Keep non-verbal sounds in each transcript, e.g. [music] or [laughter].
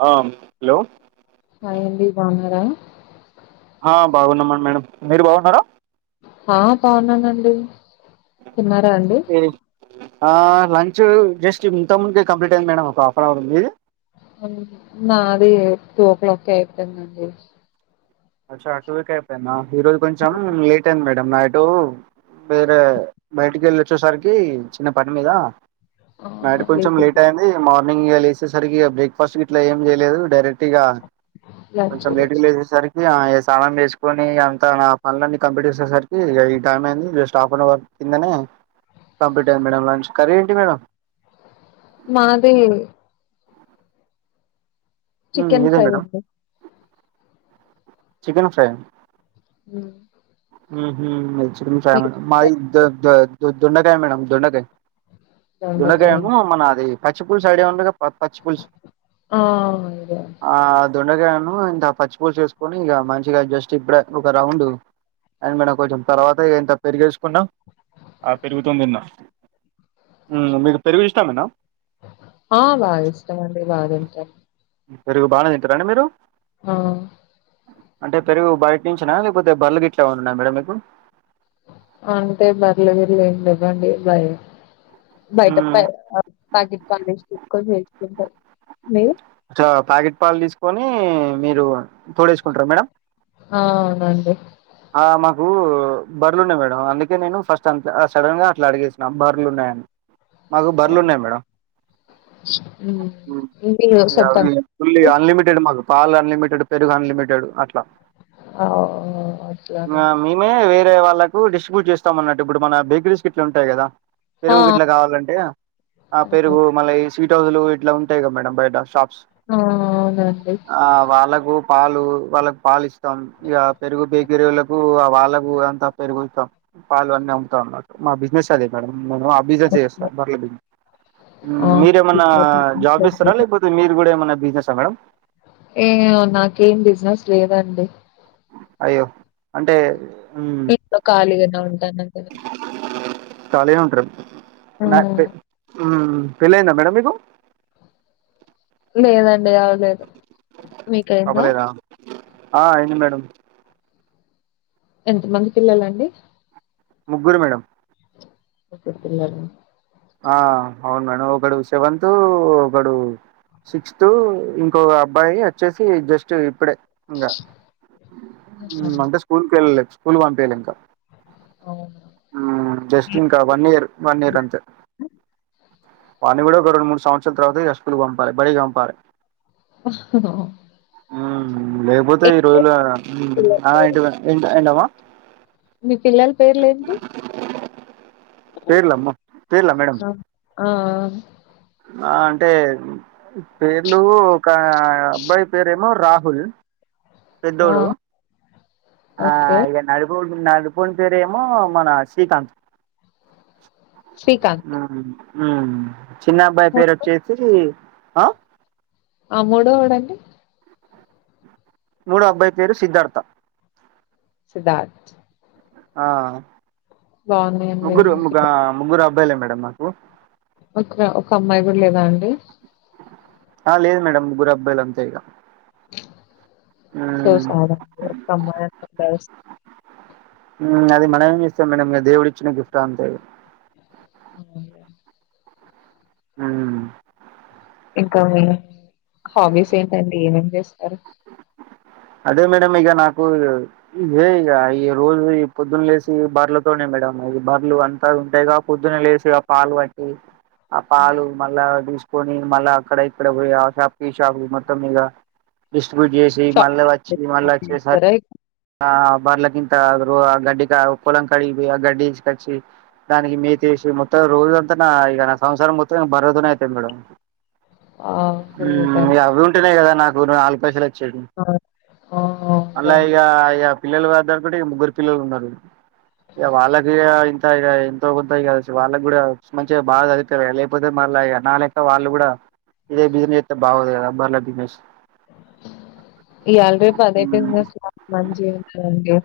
Hello హే అండి బాగునర ఆ బాగున్నామ మేడం మీరు బాగున్నారా ఆ బాగున్నానండి తిన్నారా అండి ఆ లంచ్ జస్ట్ ఇంత ముందుకే కంప్లీట్ అయింది మేడం ఒక హాఫ్ అన్ అవర్ మిది ఊ నాది టూ ఓ క్లాక్ కి అయిపోయిందండి ఈ రోజు కొంచెం లేట్ అయింది మేడ నిన్న నైట్ వేరే బయటికి వెళ్ళి వచ్చేసరికి చిన్న పని మీద నైట్ అవునా కొంచెం లేదు లేట్ అయింది మార్నింగ్ లేసేసరికిగా బ్రేక్ఫాస్ట్ ఇట్లా ఏం చేయలేదు డైరెక్ట్ ఇగ లంచ్ కొంచెం లేట్ గా లేచే సరికి ఇగ ఈ సామాన్ వేసుకొని అంతా నా పనులన్నీ కంప్లీట్ చేసేసరికి ఈ టైం అయింది జస్ట్ ఆఫన్ అవర్ కిందనే కంప్లీట్ అయింది మేడం లంచ్ కర్రీ ఏంటి మేడం నాదే హ్మ్ చికెన్ మీదే ఫ్రై మేడం అండి చికెన్ ఫ్రై హ చ కా మేడం మా ద ద దోండకాయ మేడం దడాకాయ దలగా దొండకాయ మన అది పచ్చిపూల్ సైడ్ ఉండగా ప పచ్చి పులుసు ఆ ఇదే ఆ దొండగాయ ఇంత పచ్చి పూలు చేసుకొని ఇక మంచిగా జస్ట్ ఇప్పుడ ఒక రౌండ్ అం మేడం కొంచెం తర్వాత ఇంత పెరిగేసుకున్నాం ఆ పెరుగుతుందిన్న మీకు పెరుగు ఇష్టామేనా ఆ బాగా ఇష్టమండి బాగాంటాం పెరుగు బాగానే తింటారండి మీరు ఆ అంటే పెరుగు బయట నుంచనా లేకపోతే బర్లు గ ఇట్లా ఉన్నా మేడ మీకు అండి బాయ బయటప్ప హ్మ్. పాకి పాలస్సుకొని వసుకుంట మీరు ఇట్లా ప్యాకెట్ పాలు తీసుకొని మీరు తోడ వేసుకుంటారు మేడం ఆనండి ఆ మాకు బర్రలు ఉన్నాయి మేడం అందుకే నేను ఫస్ట్ అంత సడన్ గా అట్లా అడిగేసిన బర్రలు ఉన్నాయని మాకు బరలు ఉన్నాయి మేడం ఉమ్, మీరు ఫుల్ సొంతంగా అన్లిమిటెడ్ మ పాల్ అన్లిమిటెడ్ పెరుగు అన్లిమిటెడ్ అట్లా అవు మేమే వేరే వాళ్ళకు డిస్ట్రిబ్యూట్ చేస్తాం అన్నట్టు ఇప్పుడు మన బేకరీస్ క ఇట్లా ఉంటాయి కదా ఆ పెరుగు ఇట్లా కావాలంటే ఆ అవును పెరుగు మళ్ళ ఈ స్వీట్ హౌస్లు ఇట్లా ఉంటాయి కదా మేడం బయట షాప్ ఆ అవునండి వాళ్ళకు పాలు వాళ్ళకి పాలు ఇస్తాం ఇక పెరుగు బే గిరివులకు అ వాళ్ళకు అంతా పెరుగుత్తం పాలు అన్నీ అమ్ముతాం మా బిజినెస్ అదే మేడం మము ఆ బిజినెస్సే చేస్తామ్ పార్లే ఉ ఆ, మీరేమన్నా జాబ్ చెప్పండి. చేస్తారా లేకపోతే మీరు కూడా ఏమన్నా బిజినెస్సా మేడం ఏమొ నాకేం బిజినెస్ లేదండి అయ్యో అంటే [unintelligible] ఇంట్లో ఖాళీగానే ఉంటాను అండి కాలిగా ఉంటర ఆ, మడ్ పే పెళ్ళయిందా మేడం మీకు లేదండి అవలేదు మీకైంద అవ్వలేదా ఆ అయింది మేడం ఎంత మంది పిల్లాలండి ముగ్గురు మేడం తుంద ఆ అవును మేడం ఒకగాడు శవతు ఒకగాడు సిక్స్త్ ఇంకో అబ్బాయి వచ్చేసి జస్ట్ ఇప్పుడే ఇంకా ఆహా, అంటే స్కూల్కి వెళ్ళలే స్కూల్ పంపయలే ఇంకా అవు హ్మ్. జస్ట్ ఇంకా వన్ ఇయర్ వన్ ఇయర్ అంతే వాని కూడా ఒక రెండు మూడు సంవత్సరాల తర్వాత స్పులు పంపాలి బడిగా పంపాలి ఆ లేపోతే ఈరోజ్లో పిల్లల ఆ పేరు? ఇంటి పని ఏంట్ ఏంటమ్మా మీ పిల్లల్ పేర్లు ఏంటి పేర్ల అమ్మ పేర్లా మేడం ఆ ఆ ఆ అంటే పేర్లు ఒక అబ్బాయి పేరేమో రాహుల్ ఆ, పెద్దోడు ఆ ఓకే ఇగ నడిపోడ్ ఉ నడిపోని పేరు ఏమో మన శ్రీకాంత్ శ్రీకాంత్ ఆ ఆ చిన్న అబ్బాయి పేరు మూడో- ఒచ్చేసి ఆ ఆ మూడో వోడు అంటే మూడో అబ్బాయి పేరు సిద్ధార్థ సిద్ధార్త్ ఆ బాగున్నాయండి. ముగ్గురు ముగ్గా ముగ్గురు అబ్బాయిలే మేడం నాకు ఒక్క ఒక్క అమ్మాయి గూడ్ లేదా అండి ఆ లేదు మేడం ముగురు అబ్బాయిల్ అంతే ఇగ సో మ్మ్ స్యాడా ఒక్ అమ్మాయి గన్ [unintelligible] మ్మ్ అది మనం ఏం జెస్తం మేడం ఆ దేవుడిచ్చన గిఫ్ట్ అంతేగా మాముల్గా ఆ ఇంకా మీ హాబీస్ ఏంటండి ఏమేం జేస్తరు అదే మేడం ఇగ నాకు ఇదే ఇగ ఈ రోజు ఈ పొద్దున్ లేసి బర్లతో నేన్ మేడం అవి బర్లు అంతా ఉంటాయిగా పొద్దున లేసీ ఆ పాలు వట్టి ఆ పాలు మళ్ళా దీస్ కొని మళ్ళా అక్కడ ఇక్కడ పోయి ఆ షాప్కి ఈ షాప్కి మొత్తం ఇగ డిస్ట్రిబ్యూట్ జేసి మల్ల వచ్చి మళ్లా షాపింగ్ చేసర్ చేస్తారా? ఆ బర్ల కింత ఒగ రో గడ్డికా ఒగ్ పొలం కడిగి పోయి ఆ గడ్డి తీస్కచ్చి దానికి మేతి ఏసి మొత్తం రోజంత నా ఇగ నా సంసారం మొత్తం ఇంగ బర్రెతొనే అయితది మేడం ఆ! గ్రేట్ ఊ అండి. అవి ఉంటేనే కదా నాక్ గుడా నాలుగ్ పైసలు అచ్చేది ఆ! ఆ! మల్లై అవునులేండి. అయ్యా పిల్లలు వద్దానుకుటే ఇగ ముగ్గురు పిల్లోళ్ళు ఉన్నారు చూడు యా వాళ్ళకీ ఇగ ఇంత ఇగ ఇంతో కొంత ఇగ శు వాలగ్ గుడ మంచిగ బా చదివిపియాలి కదా లేపోతే మా మల్ల ఇగ నాలెక్క వాళ్ళు గుడా ఇదే బిజిన్ చేత్తే బాగోదు గదా బర్ల బిజనెస్ ఈ యాల్రీ పదే మ్మ్ బిజినెస్ మా మంచిగ ఉంటుంది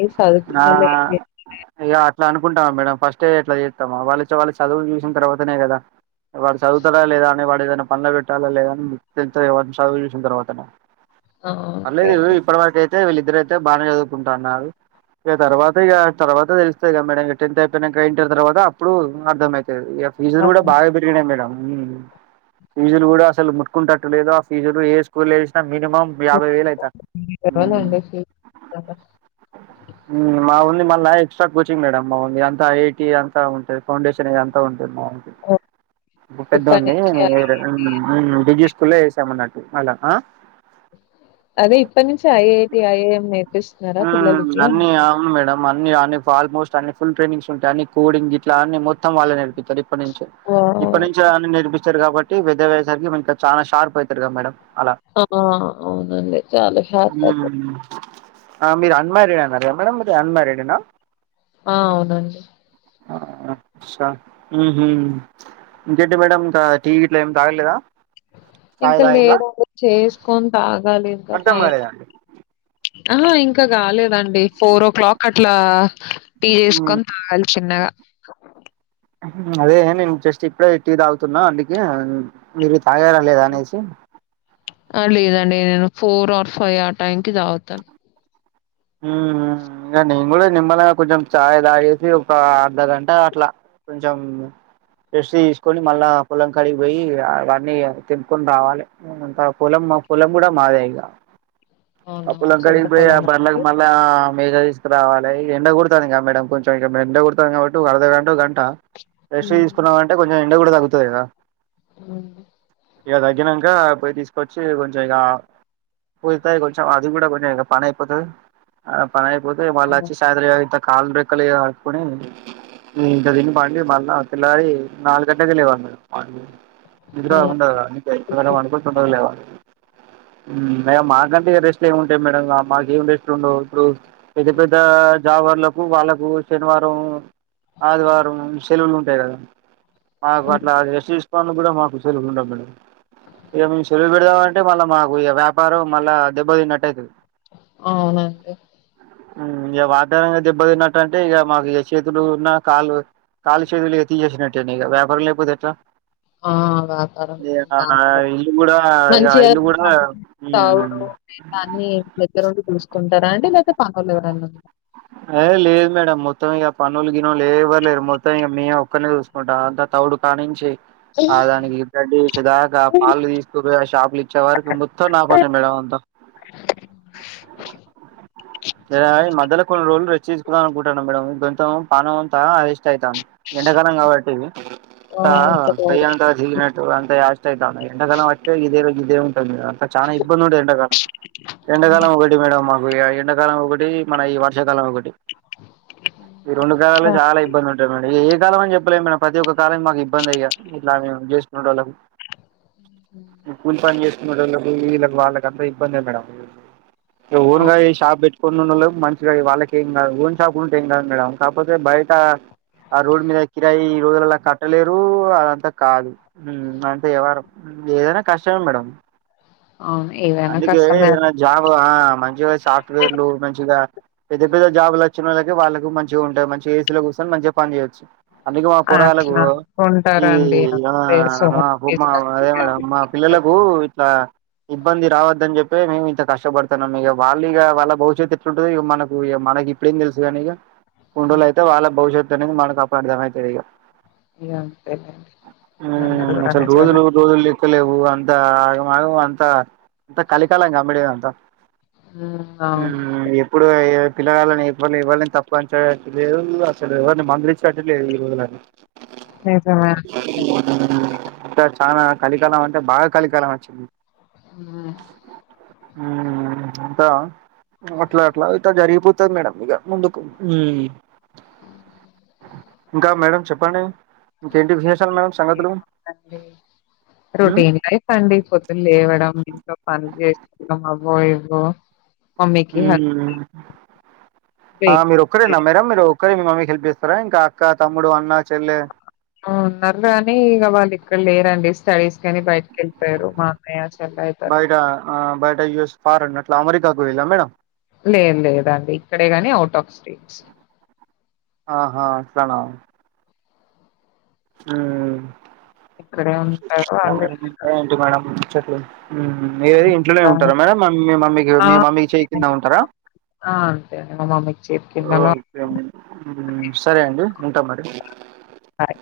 ఈ సదువ్ [unintelligible] గుంటాం మేడం ఫస్టే ఎట్ల జేత్తం వాలొచ్చ వాళ్ళ చదువు జుసిన్ తర్వాతనే గదా వాడు చదువుతడా లేదా అని వాడ్ ఏదన్న పన్లో పెట్టాలా లేదా అన్ తెలుతది కదా వాన్ చదువు చూసిన తర్వాతనే ఆ ఓకే పర్లేదు అండి ఇప్పటి అయితే వీళ్ళిద్దరు అయితే బానే చదువుకుంటాన్నారు ఇగ తర్వాత ఇగ తర్వాత తెలుస్తాయి గా మేడం ఇగ టెన్త్ అయిపోయినంక ఇంటర్ తర్వాత అప్పుడు అర్దమ్ అయిత్ ఇగ ఫీజులు గుడా బాగా అర్థమైంది. పెరిగినాయి మేడం ఉమ్ ఫీజులు గుడా అసలు ముట్టుకుంటట్టులేదు ఆ ఫీజులు ఏ స్కూల్ వసినా మినిమం యాభై వేలు అయితా [unintelligible] అండి సీ [unintelligible] ఉమ్ మా ఓన్లీ మళ్ళా ఎక్స్ట్రా కోచింగ్ మేడం మావోంది అంత ఐఐటీ అంతా ఉంటాయి ఫౌండేషనే అంత ఉన్ పెద్దొనికి ఇప్పుడ్ ఇప్పటి పెద్దొని నుంచి ఈ డే ఉమ్ ఊ రిజిస్ కుల్లో ఏసామన్నటు అలా ఆ అదే ఇప్పట్ నుంచి ఐఐటి ఐఐఎం ఏ ఆ అన్నీ అవును మేడం అన్ని ఆర్ అన్ని ఫాల్మొస్ట్ అన్ని ఫుల్ ట్రైనింగ్స్ ఉంటాయి అన్ని కోడింగ్ ఇట్లా అన్ని మొత్తం వాళ్ళే నేర్పితరు ఇప్ ఇప్పడ్ నించే ఇప్పడ్ వావ్! నించి అవన్నీ నేర్పిస్తారు కాబట్టి పెద్దగ్ అయ్యేసరికి మనకి అద్ చానా షార్ప్ అయితరుగా మేడం అలా పాపా ఆ అవునండి చాలా షార్ప్ అయితే. హ్మ్ ఆ మీరు అన్మారీడ్ అన్నారు కదా మేడమ్ మీరు అన్మారిడ్ ఆ. ఆ అవునండి ఇంకంటి మేడం ఇంకా టీ గిట్లా ఏమి తాగలేదా. చాయ్ ఇంకా తాగిల్లా లేదు అండి చేసుకొని, తాగాలి ఇంకా అర్థం టైం. కాలేదండి ఆ ఇంకా కాలేదండి. అండి ఫోర్ ఓ క్లాక్కి అట్లా టీ హ్మ్ చేసుకొని, తాగాలి చిన్నగా. ఆ అదే నేను జస్ట్ ఇప్పుడే టీ తాగుతున్నా అందుకె, మీరు. తాగారా, లేదా అనేసి. ఫోర్ ఆర్ ఫైవ్, ఆ టైంకి తాగుతా. మ్ హు ఇంకా నేను కూడా నిమ్మలంగా కొంచెం చాయ్ తాగేసి, ఒక అర్ధగంట అట్లా కొంచెం. రెస్ట్ తీసుకొని మళ్ళా పొలం కాడికిపోయి అవన్నీ తెంపుకొని రావాలి అదంతా పొలం. మా పొలం కూడా మాదె ఇక, ఆ అవునా? పొలం సొంత కాడికి పోయి ఆ పొలమా బర్లకి అండి? మ మీరే తీసుకురావాలె ఎండ కొడుతాంది కదా మేడం కొంచం ఎండ కొడుతాంది కాబట్టి ఒ అర్దగంటొ, గంటొ. ఆ రెస్ట్ హ్మ్. తీసుకున్నామంటే కొంచెం ఎండ కూడా తగ్గుతది కదా. మ్ ఇక తగ్గినంక, పోయి తీసుకొచ్చి, కొంచెం ఇక. పుడుతాది కొంచెం, అది కూడా కొంచెం ఇక పని అయిపోతది, ఆడ పని అయిపోతే మళ్ళా అవును. వచ్చి సాయంత్రం అయిదు అయితది. కాళ్ళు, రెక్కలు ఇక కడుక్కొని, ఇంత తిని, పండి, మళ్ళా తెల్లారి. నాలుగు గంటలకి లేవాలి, నిద్ర అలా ఉండదు, తొందరగా పండుకొని, తొందరగా లేవాలి. ఇక మాకంటే రెస్ట్ ఏమి ఉంటాయి మేడం మాక్ ఏం రెస్ట్ ఉండవు, ఇప్పుడు. పెద్ద పెద్ద జాబర్లకు, వాళ్ళకు శనివారం, ఆదివారం, సెలవులు. అంతే కదా, మాకు హ్మ్. అట్లా రెస్ట్ తీసుకోనికి కూడా మాకు సెలవు ఉండవు మడం. ఇక మేము శెలువు పెడదామంటే మళ్ళా మాకు, ఇక వ్యాపారం మళ్ళా దెబ్బ తిన్నట్టయితది. అవునండి. ఇక వాతావరణం దెబ్బ తిన్నట్టంటే ఇక మాకు చేతులు ఉన్నా కాళ్ళు కాళ్ళు, చేతులు ఇక తిసెసినట్టె వ్యాపారం లేకపోతే ఎట్ల. ఆ! వ్యాపారం ఇక నా బాగానే ఇల్లు కూడా ఇగ మంచిగా ఇల్లు కూడా. తాగుడు అన్ని దగ్గరుండి చూసుకుంటారా అండి లేకపోతే పనులు ఎవరన్నా. ఏ లేదు మేడం మొత్తం ఇక పనులు, గినులు ఏ ఎవరు లేరు మొత్తం ఇక మేము ఒక్కన్నె చూస్త. మొత్తం అంతా తౌడు కాన్నించి. ఆ దానికి గడ్డి ఏషే దాక, పాలు తీసుకపోయి ఆ షాపులు ఇచ్చే వరకి మొత్తం నా పనె మేడం. ఎ మధ్యాల కొన్ని రోజులు రెచ్చి తీసుకుందాం అనుకుంటాన్న మేడం కొంచెం పానమంతా ఆల్ ఐతాంది ఎండాకాలం కాబట్టి, ఆ అంతా ఇంత పెయ్యి బాగుందా అంతా తిరిగినట్టు అంత, అయితాంది ఎండకాలం వస్తే ఇదే ఇదే ఉంటది మేడం చాలా ఇబ్బంది ఉండే ఎండాకాలం. ఎండాకాలం ఒకటి మేడం మాకు ఎండాకాలం ఒకటి మన ఈ వర్షాకాలం ఒకటి. ఈ రెండు కాలలు చాలా ఇబ్బంది ఉంటాది మేడం. ఇక ఏ కాలం అని చెప్పలేమ్ మేడం. ప్రతి ఒక్క కాలం మాకు ఇబ్బందె ఇక, ఇట్లా మేము చేసుకునేటోళ్లకు ఈ కూలి పని చేస్ టోళ్లకు ఈళ్లకు, వాళ్ళకి అంత ఇబ్బందె మేడం ఇగ అవును ఓనుగా షాప్ పెట్ కొన్నునోళ్లకు మంచిగా వాళ్ళకి ఏం కాదు. ఓన్ షాప్ ఉంటే ఏం కాదు మేడం. కాకపోతే బయట ఆ రోడ్డు మీద కిరాయి ఈ రోజులల్లా కట్టలేరు, అదంతా కాదు, అదంతా యవ్వారం. ఏదైనా కష్టమె మేడం. అవును ఏదైనా అందుకే కష్టమే ఏదన్న అండి జాబ్, ఆ మంచిగా సాఫ్ట్వేర్లు, మంచిగా పెద్ద పెద్ద జాబులు వచ్చిన వోళ్ళకి, వాళ్ళకి మంచిగా ఉంటయి. మంచిగ ఏసీలో కూచొని మంచిగా పని చేయవచ్చు. అందుకే మా పొరాగాల్లకు, అట్లా ఈ ఉంటారండి ఇ అంతే సో మా మ్ మా అదే మేడం మా పిల్లలు, లకు ఇట్లా ఇబ్బంది రావద్దని చెప్ మేము ఇంత కష్టపడుతున్నాం ఇగ వాళ్ళు ఇగ వాళ్ళ భవిష్యత్ ఎట్లుంటంది మనకు ఓ ఈగా మనకి ఇప్పుడేం తెలుసు కానీ ఇగ కొన్ని రోజులు అయితే వాళ్ళ భవిష్యత్తు మనకు అప్పుడు అర్ధ మయితాధి ఇగ ఇగ అంతేలే మీరన్నది ఉమ్ కూడా అసలు నిజమే రోజులు రోజులు లెక్కలేవు అంత ఆగం ఆగం అంత కలి కాలంగా మేడం ఇదింతా మ్ అవును హ్మ్మ్ ఎప్పుడు ఎయ్య పిల్లగాలని ఎవ [unintelligible] ఎవ్వని తప్ప అనిలే లేదు అసలు ఎవరిని మదిలిచ తట్టట లేదు ఈరోజు నాకు నిజమే అండి అంత చానా కలికాలం అంటే బాగా కలికాలం వచ్చింది ఉం ఉం అంత అట్లా అట్లా అంత జరిగిపోతది మేడం ఇగ ముందుకు ఇంకా మేడం చెప్పండి ఇంకేంటి విశేషాలు మేడం సంగతులు ఏముందండి, మ్మ్ రొటీన్ లైఫ్ అండి పొద్దున లేవడం ఇంట్లో పని చేసుకోవడం అబోయి ఓ ఉం ఆ హెల్ప్ మీరు ఒక్కరేనా మేడమ్ మీరు [unintelligible] మీ మమ్మీకి హెల్ప్ చేస్తారా ఇంకా అక్క తమ్ముడు అన్న చెల్లె అ ఉన్నారు లేగని ఇగ వాళ్లకు ఇక్కడ లేరండి స్టడీస్ కని బయటికి వెళ్ళిపోయారు మా అన్నయ్య చెల్ల అయితారు బయట ఆ బయట యూస్ ఫార్ అన్నట్లు అమెరికాకు వెల్లం మేడం లేదు లేదు లేదండి ఇక్కడే గానీ అవుట్ ఆఫ్ స్టేట్స్ ఆహా అట్లన హుమ్ ఇక్కడే ఉంటారు వాళ్ళు ఇక ఏంటి మేడమ్ ముచ్చట్లు మీరయ్యి ఇంట్లోనే ఇంకా ఉంటారా మేడంమ్ మమ్మీకి ఆ మీ మమ్మీకి చెయి కింద ఉంటారా ఆ! అంతే అండి మా మమ్మీకి చేతి కిందలో ఓకే సరే అండి ఉంటాం మరి హాయ్